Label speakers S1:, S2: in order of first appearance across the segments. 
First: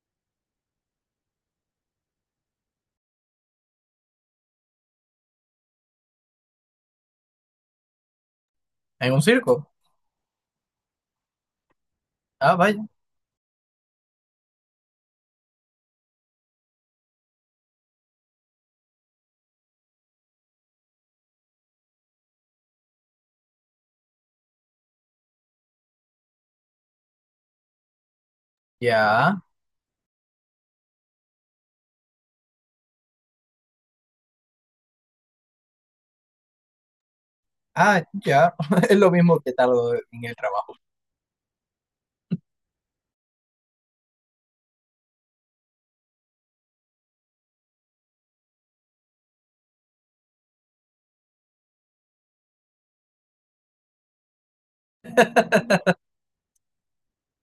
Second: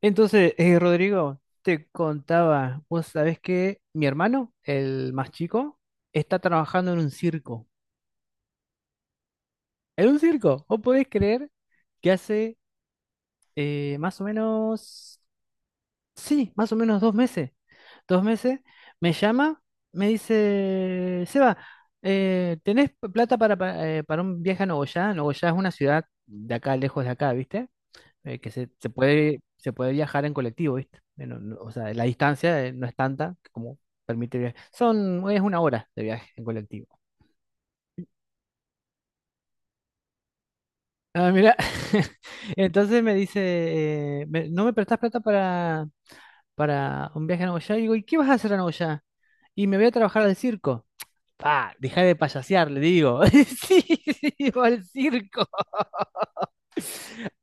S1: Entonces, Rodrigo, te contaba, vos sabés que mi hermano, el más chico, está trabajando en un circo.
S2: ¿En un circo?
S1: En un circo, vos podés creer que
S2: Ah,
S1: hace
S2: vaya.
S1: más o menos, sí, más o menos 2 meses, 2 meses, me llama, me dice, Seba, ¿tenés plata para un viaje a Nogoyá? Nogoyá es una ciudad de acá, lejos de acá, ¿viste? Que se, se
S2: Ya.
S1: puede, se puede viajar en colectivo, ¿viste? O sea, la distancia no es tanta como permite viajar. Es 1 hora de viaje en colectivo.
S2: Ah, ya. Es lo mismo que tardo en el trabajo.
S1: Ah, mira, entonces me dice, ¿no me prestás plata para un viaje a Nagoya? Y digo, ¿y qué vas a hacer a Nagoya? Y me voy a trabajar al circo. Pa, deja de payasear, le digo. Sí, sí, va al circo.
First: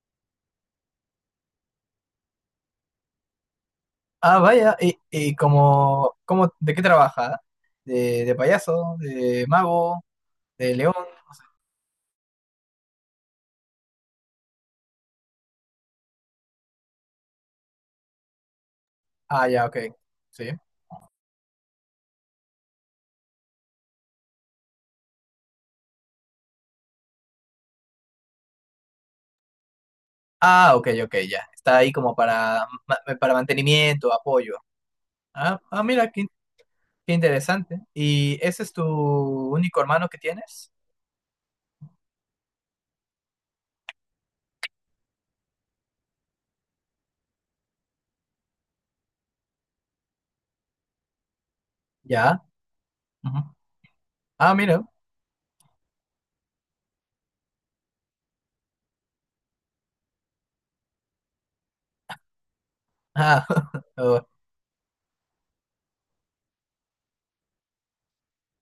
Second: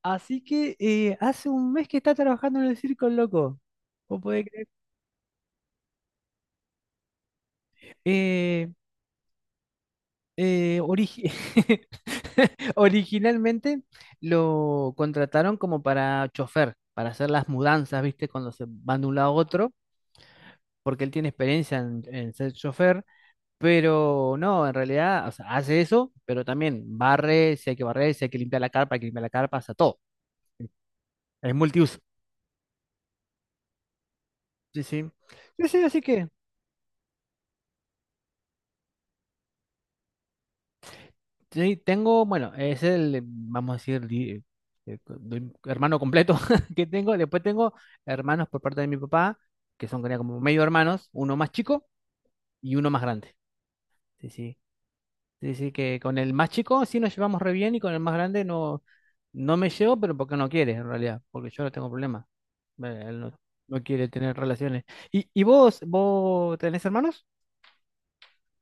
S1: Así que hace un mes que está trabajando en el circo, el loco. ¿Vos
S2: Ah,
S1: podés creer?
S2: vaya. Y como, como, de qué trabaja? De
S1: Eh,
S2: payaso? ¿De mago? ¿De
S1: Eh,
S2: león?
S1: origi- Originalmente lo contrataron como para chofer, para hacer las mudanzas, ¿viste? Cuando se van de un lado a
S2: Ah, ya,
S1: otro,
S2: ok. Sí.
S1: porque él tiene experiencia en ser chofer, pero no, en realidad, o sea, hace eso, pero también barre, si hay que barrer, si hay que limpiar la carpa, hay que limpiar la carpa, o sea, todo.
S2: Ah, ok, ok, ya.
S1: Es
S2: Está ahí
S1: multiuso.
S2: como para, para mantenimiento, apoyo.
S1: Sí, sí.
S2: Ah,
S1: Sí, sí,
S2: ah,
S1: así
S2: mira,
S1: que
S2: qué interesante. ¿Y ese es tu único hermano que tienes?
S1: sí, tengo, bueno, es el, vamos a decir, hermano completo que tengo. Después tengo hermanos por parte de mi papá, que son creo, como medio hermanos, uno más chico
S2: Ya.
S1: y uno más grande.
S2: Ujú.
S1: Sí,
S2: Ah,
S1: sí.
S2: mira.
S1: Sí, sí, que con el más chico sí nos llevamos re bien y con el más grande no, no me llevo, pero porque no quiere en realidad, porque yo no tengo problema. Él no,
S2: Ah,
S1: no quiere tener relaciones. ¿Y, y vos tenés hermanos?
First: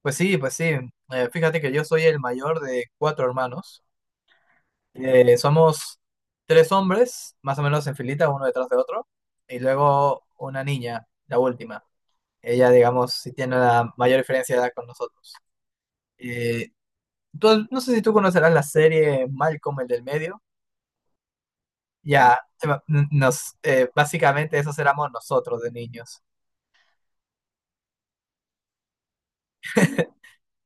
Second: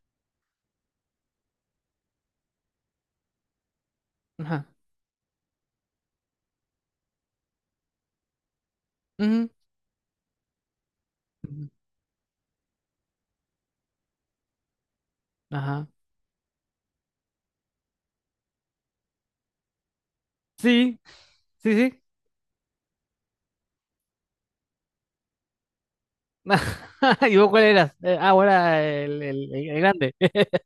S2: Pues sí, pues sí. Fíjate que yo soy el mayor de cuatro hermanos.
S1: Ajá.
S2: Somos tres hombres, más o menos en filita, uno detrás de otro,
S1: Ujú.
S2: y luego una niña, la
S1: Ujú.
S2: última. Ella, digamos, sí tiene la mayor diferencia de edad con nosotros.
S1: Ajá.
S2: Eh, no sé si tú conocerás la serie Malcolm, el del medio.
S1: Sí, sí, sí.
S2: Ya, básicamente esos éramos nosotros de niños.
S1: ¿Y vos cuál eras? Vos eras el, grande.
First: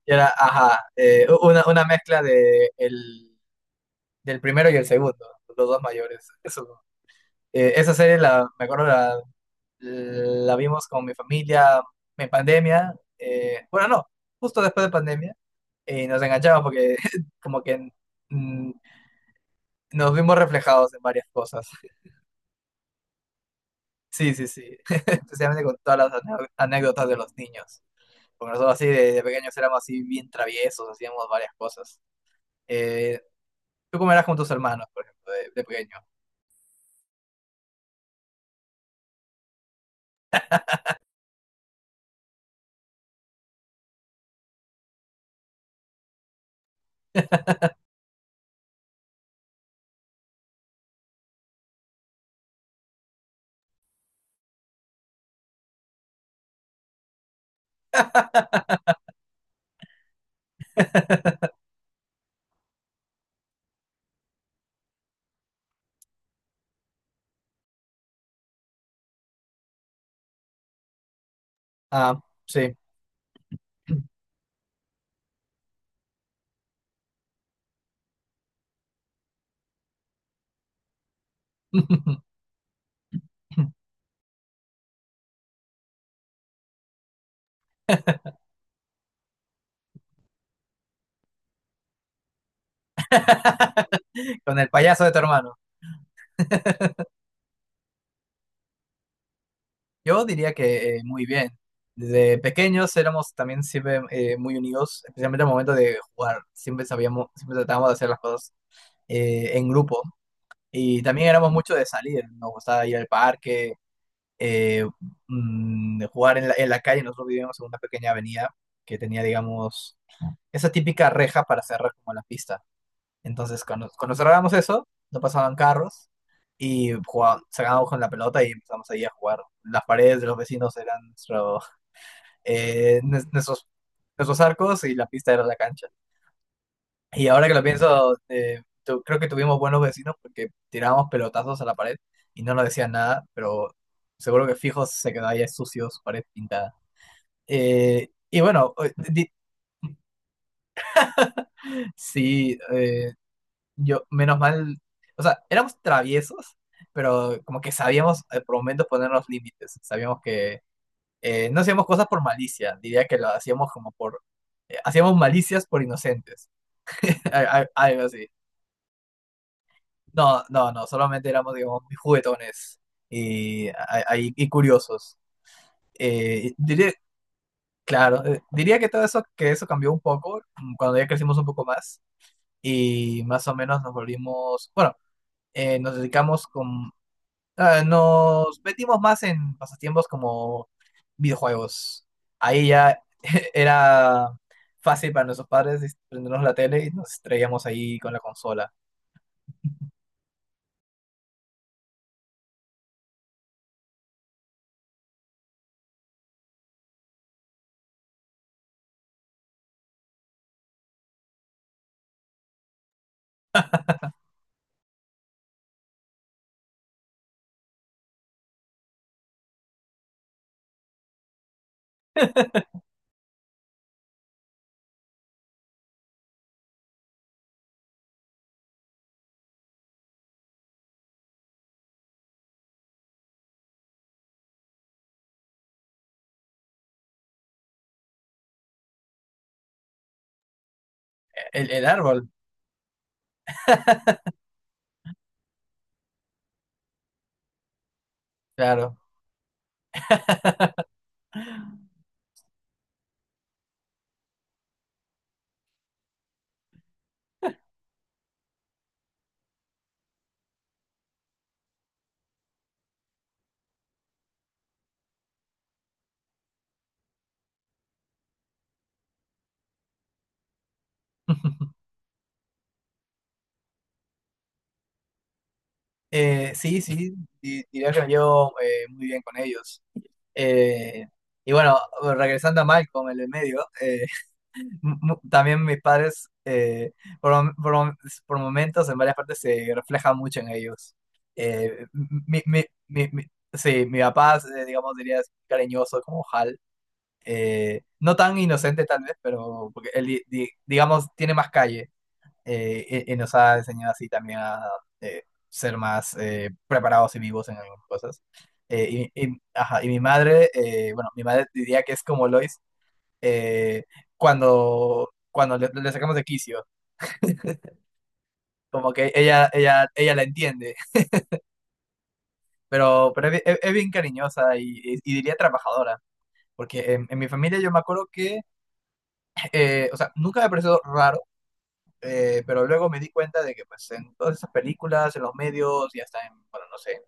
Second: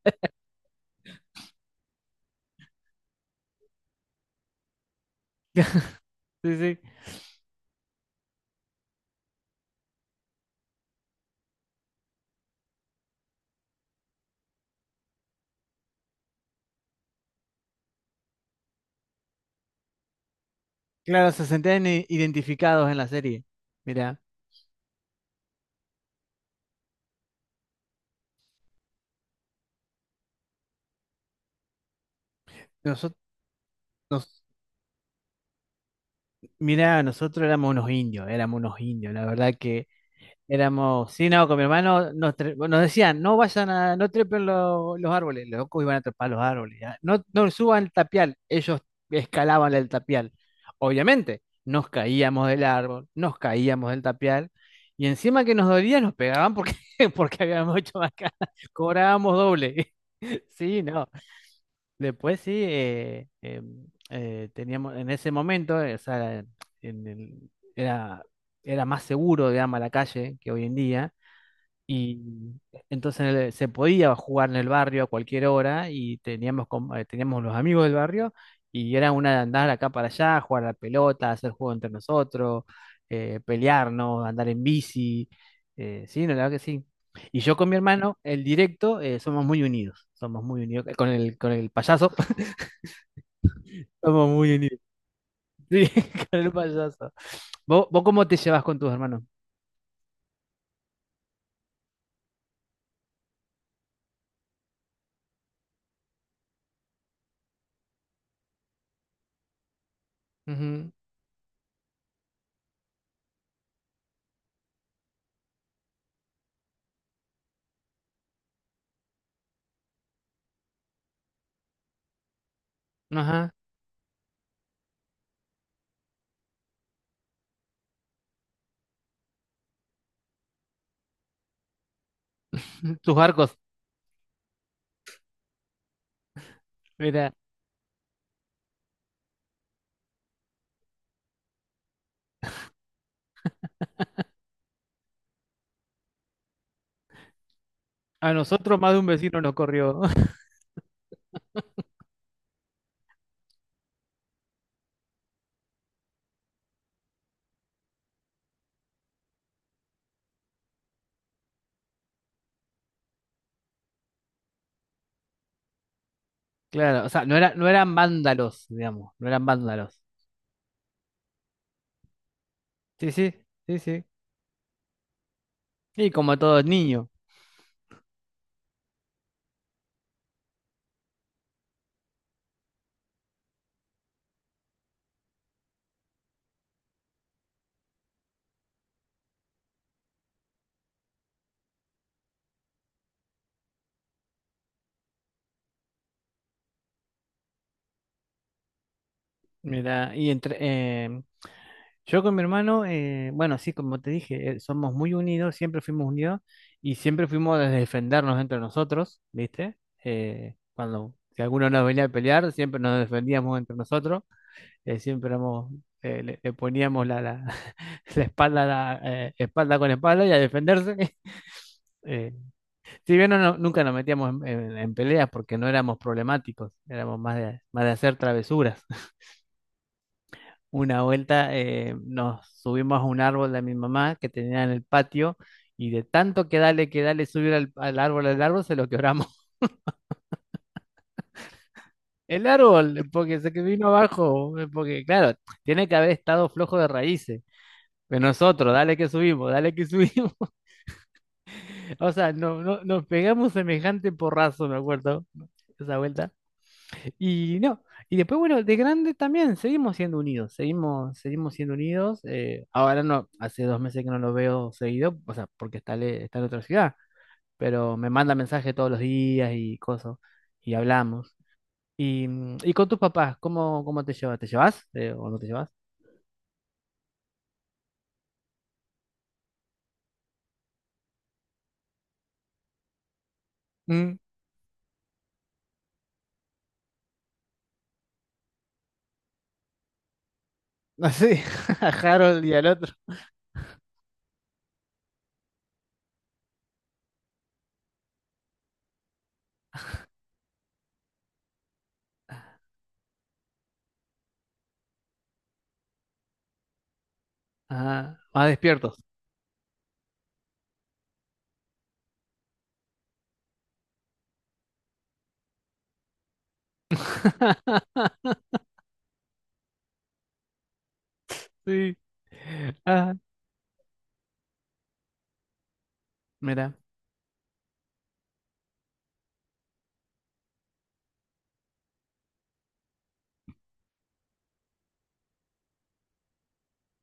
S2: Era, ajá, una mezcla de el, del primero y el segundo, los dos mayores.
S1: Sí, sí.
S2: Eso… Esa serie, me acuerdo, la vimos con mi familia en pandemia. Bueno, no, justo después de pandemia. Y nos enganchamos porque como que mm, nos vimos reflejados en varias
S1: Claro, se
S2: cosas.
S1: sentían identificados en la serie. Mira,
S2: Sí, sí, sí. Especialmente con todas las anécdotas de los niños. Porque nosotros así de pequeños éramos así bien traviesos, hacíamos varias cosas.
S1: nosotros,
S2: Eh, ¿Tú cómo eras con tus hermanos, por ejemplo, de pequeño?
S1: mira, nosotros éramos unos indios, éramos unos indios. La verdad que éramos, sí, no, con mi hermano nos decían, no trepen los árboles, los locos iban a trepar los árboles, ya. No, no suban el tapial, ellos escalaban el tapial. Obviamente, nos caíamos del árbol, nos caíamos del tapial, y encima que nos dolía, nos pegaban porque, porque habíamos hecho bacana, cobrábamos doble. Sí, no. Después sí, teníamos, en ese momento, o sea, en el- era, era más seguro, digamos, a la calle que hoy en día. Y
S2: Ah, sí.
S1: entonces se podía jugar en el barrio a cualquier hora y teníamos los amigos del barrio y era una de andar acá para allá, jugar a la pelota, hacer juego entre nosotros, pelearnos, andar en bici. Sí, no, la verdad que sí. Y yo con mi hermano, el directo, somos muy unidos. Somos muy unidos. Con el payaso, somos muy
S2: Con el
S1: unidos.
S2: payaso de tu hermano.
S1: Sí, con el payaso. ¿Vos cómo te llevas con tus hermanos?
S2: Yo diría que muy bien. Desde pequeños éramos también siempre muy unidos, especialmente al momento de jugar. Siempre sabíamos, siempre tratábamos de hacer las cosas en grupo.
S1: Ujú,
S2: Y también éramos mucho de salir. Nos gustaba ir al parque, eh, jugar en la calle. Nosotros vivíamos en una pequeña avenida que tenía, digamos, esa típica reja para cerrar como la pista.
S1: ajá.
S2: Entonces, cuando, cuando cerrábamos eso, no pasaban carros y jugábamos, sacábamos con la pelota y empezamos ahí a jugar. Las paredes de los vecinos eran nuestro
S1: Tus arcos.
S2: nuestros, nuestros arcos y la pista era la cancha. Y ahora que lo pienso, creo que tuvimos buenos vecinos porque tirábamos pelotazos a la pared y no nos decían nada, pero seguro que fijos se quedaba ya sucio su pared pintada. Eh,
S1: A
S2: y bueno,
S1: nosotros
S2: eh,
S1: más de un
S2: di-
S1: vecino nos corrió.
S2: sí, eh, yo, menos mal, o sea, éramos traviesos, pero como que sabíamos por momentos poner los límites, sabíamos que no hacíamos cosas por malicia, diría que lo hacíamos como hacíamos malicias por inocentes.
S1: Claro, o sea, no eran
S2: Algo así.
S1: vándalos, digamos, no eran vándalos.
S2: No, no, no, solamente éramos, digamos, muy juguetones
S1: Sí, sí,
S2: y,
S1: sí, sí.
S2: y curiosos.
S1: Y como
S2: Eh,
S1: todos
S2: diría,
S1: niños,
S2: claro, diría que todo eso, que eso cambió un poco cuando ya crecimos un poco más y más o menos nos volvimos, bueno, nos dedicamos con, ah, nos metimos más en pasatiempos como videojuegos. Ahí ya era fácil para nuestros padres prendernos la tele y nos traíamos ahí con la consola.
S1: mira, y entre yo con mi hermano, bueno, sí, como te dije, somos muy unidos, siempre fuimos unidos y siempre fuimos a defendernos entre nosotros, ¿viste? Cuando si alguno nos venía a pelear, siempre nos defendíamos entre nosotros, siempre éramos, le poníamos la, la, la espalda, a la, espalda con espalda y a defenderse. Eh, Si bien no, nunca nos metíamos en, en peleas porque no éramos problemáticos, éramos más de, hacer travesuras. Una vuelta nos subimos a un árbol de mi mamá que tenía en el patio y de tanto que dale, subir al árbol, al árbol, se lo quebramos.
S2: El árbol,
S1: El árbol, porque se que vino abajo, porque claro, tiene que haber estado flojo de raíces. Pero nosotros,
S2: claro.
S1: dale que subimos, dale que subimos. O sea, no, no, nos pegamos semejante porrazo, me acuerdo, esa vuelta. Y no, y después, bueno, de grande también seguimos siendo unidos, seguimos siendo unidos. Ahora no, hace 2 meses que no lo veo seguido, o sea, porque está en otra ciudad, pero me manda mensajes todos los días y cosas, y hablamos. Y con tus papás, ¿cómo te llevas? ¿Te llevas o no te llevas?
S2: Sí, sí, diría que me llevo muy bien con ellos. Eh, y bueno, regresando a Malcolm, el de medio,
S1: Mm,
S2: también mis padres, por, mom- por mom- por momentos, en varias partes, se refleja mucho en ellos.
S1: así,
S2: Eh,
S1: a
S2: mi,
S1: Harold y
S2: mi-
S1: al otro.
S2: mi- mi- sí, mi papá, digamos, diría es cariñoso como Hal. No tan inocente tal vez, pero porque él, digamos, tiene más calle. Y, y nos ha enseñado así también a ser más preparados y vivos en algunas
S1: Ah,
S2: cosas.
S1: más despiertos.
S2: Ajá, y mi madre, bueno, mi madre diría que es como Lois eh, cuando, cuando le sacamos de quicio, como que ella la entiende,
S1: Sí. Ah,
S2: pero es bien cariñosa y, y diría trabajadora,
S1: mira.
S2: porque en mi familia yo me acuerdo que, o sea, nunca me pareció raro, pero luego me di cuenta de que pues en todas esas películas, en los medios y hasta en, bueno, no sé,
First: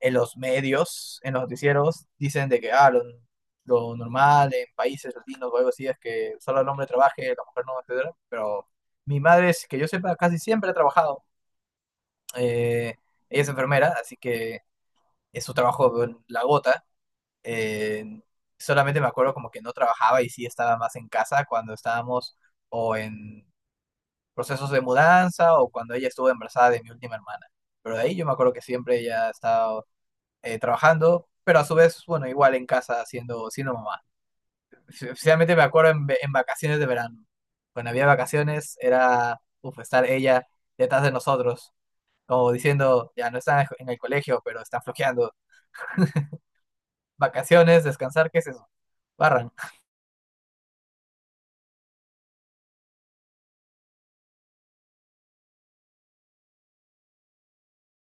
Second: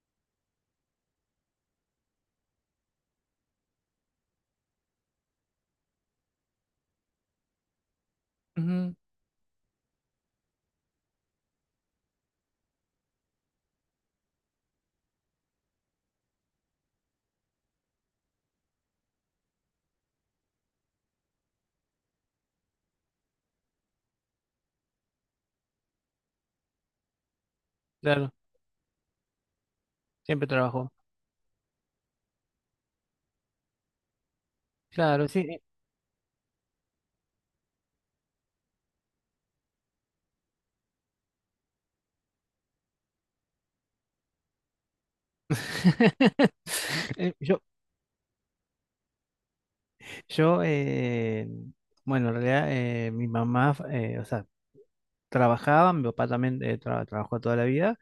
S2: en los medios, en los noticieros, dicen de que ah, lo normal en países latinos o algo así es que solo el hombre trabaje, la mujer no, etcétera. Pero
S1: Ujú,
S2: mi madre, es que yo sepa, casi siempre ha trabajado. Eh, Ella es enfermera, así que es su trabajo la gota. Eh, Solamente me acuerdo como que no trabajaba y sí estaba más en casa cuando estábamos o en procesos de mudanza o cuando ella estuvo embarazada de mi última hermana. Pero de ahí yo me
S1: claro,
S2: acuerdo que siempre ella ha estado
S1: siempre trabajó.
S2: trabajando, pero a su vez, bueno, igual en casa siendo, siendo mamá.
S1: Claro,
S2: Especialmente
S1: sí.
S2: me acuerdo en, en vacaciones de verano. Cuando había vacaciones era, uf, estar ella detrás de nosotros, como diciendo, ya no están en el colegio, pero están flojeando.
S1: Yo,
S2: Vacaciones, descansar, ¿qué es eso? Barran.
S1: yo Bueno, en realidad mi mamá, o sea, trabajaba, mi papá también trabajó toda la vida.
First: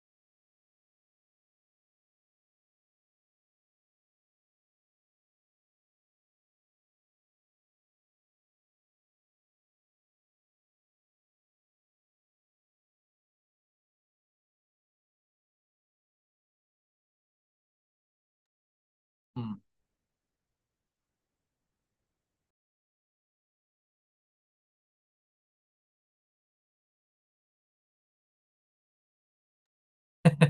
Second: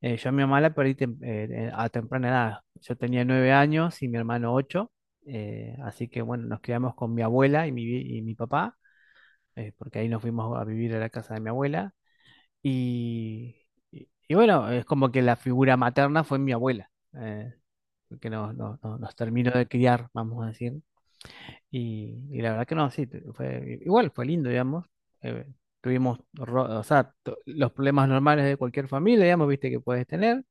S1: Yo a mi mamá la perdí a temprana edad. Yo tenía 9 años y mi hermano 8. Así que bueno, nos quedamos con mi abuela y y mi papá, porque ahí nos fuimos a vivir a la casa de mi abuela. Y, y bueno, es como que la figura materna fue mi abuela, que nos terminó
S2: Mm.
S1: de criar, vamos a decir. Y la verdad que no, sí, igual fue lindo, digamos. Eh, o sea, los problemas normales de cualquier familia, digamos, viste que puedes tener.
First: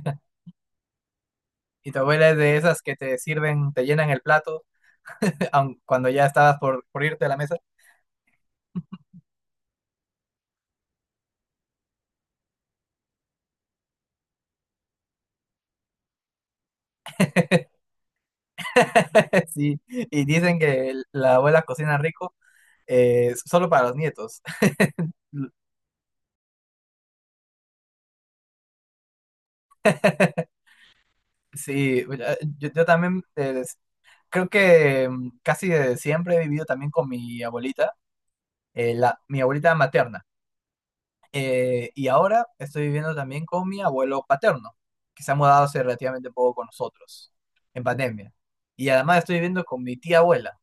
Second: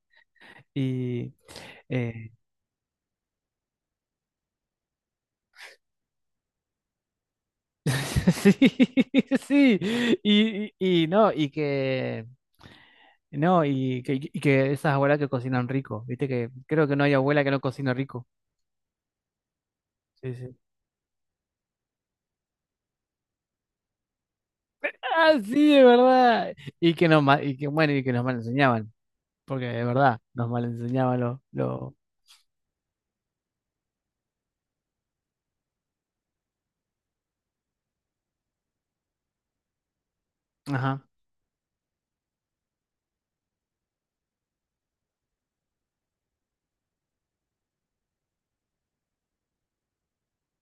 S1: Y
S2: Y tu abuela
S1: eh,
S2: es de esas que te sirven, te llenan el plato, aun cuando ya estabas por irte a la mesa.
S1: sí, sí, y no, no, y que esas abuelas que cocinan rico, viste que creo que no hay abuela que no cocina rico.
S2: Sí, y
S1: Sí, sí.
S2: dicen que la abuela cocina rico solo para los nietos.
S1: Ah, sí, es verdad. Y que nos, ma- y que, bueno, y que nos mal enseñaban, porque de verdad, nos mal enseñaban los,
S2: Sí, yo también creo que casi desde siempre he vivido también con mi abuelita, mi abuelita materna.
S1: ajá.
S2: Y ahora estoy viviendo también con mi abuelo paterno, que se ha mudado hace relativamente poco con nosotros, en pandemia. Y además estoy viviendo con mi tía abuela,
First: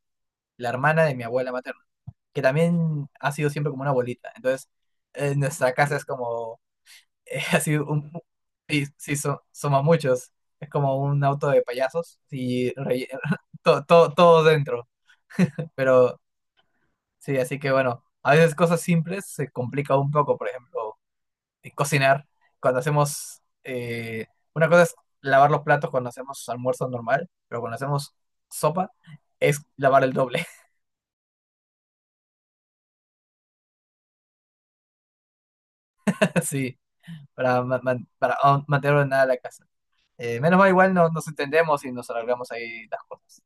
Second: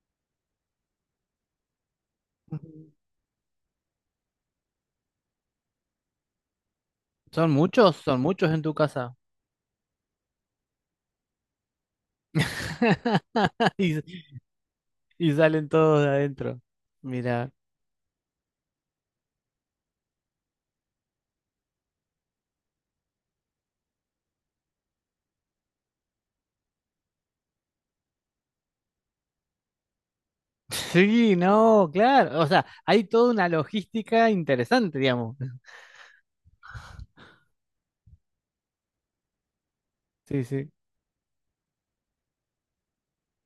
S2: la hermana de mi abuela materna, que también ha sido siempre como una abuelita. Entonces, nuestra casa es como es así un...
S1: Son muchos en tu
S2: Sí,
S1: casa.
S2: sí, somos muchos. Es como un auto de payasos y todo,
S1: Y,
S2: todo, todo dentro.
S1: y salen todos de
S2: Pero
S1: adentro.
S2: sí,
S1: Mira.
S2: así que bueno, a veces cosas simples se complica un poco. Por ejemplo, cocinar. Cuando hacemos... una cosa es lavar los platos cuando hacemos almuerzo normal, pero cuando hacemos sopa es lavar el doble.
S1: Sí, no, claro. O sea, hay toda una logística interesante, digamos.
S2: Sí, para, para aún mantener ordenada la casa.
S1: Sí,
S2: Menos mal
S1: sí.
S2: igual no, nos entendemos y nos arreglamos ahí las cosas.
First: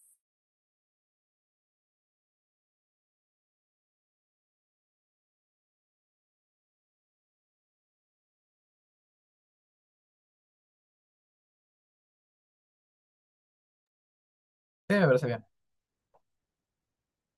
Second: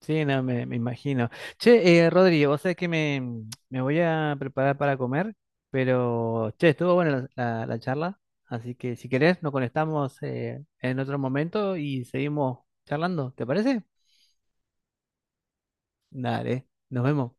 S1: Sí, no, me imagino. Che, Rodri, vos sabés que me voy a preparar para comer, pero, che, estuvo buena la, la charla. Así que si querés, nos conectamos en otro momento y seguimos charlando. ¿Te parece?
S2: Sí, me parece bien.
S1: Dale, nos vemos.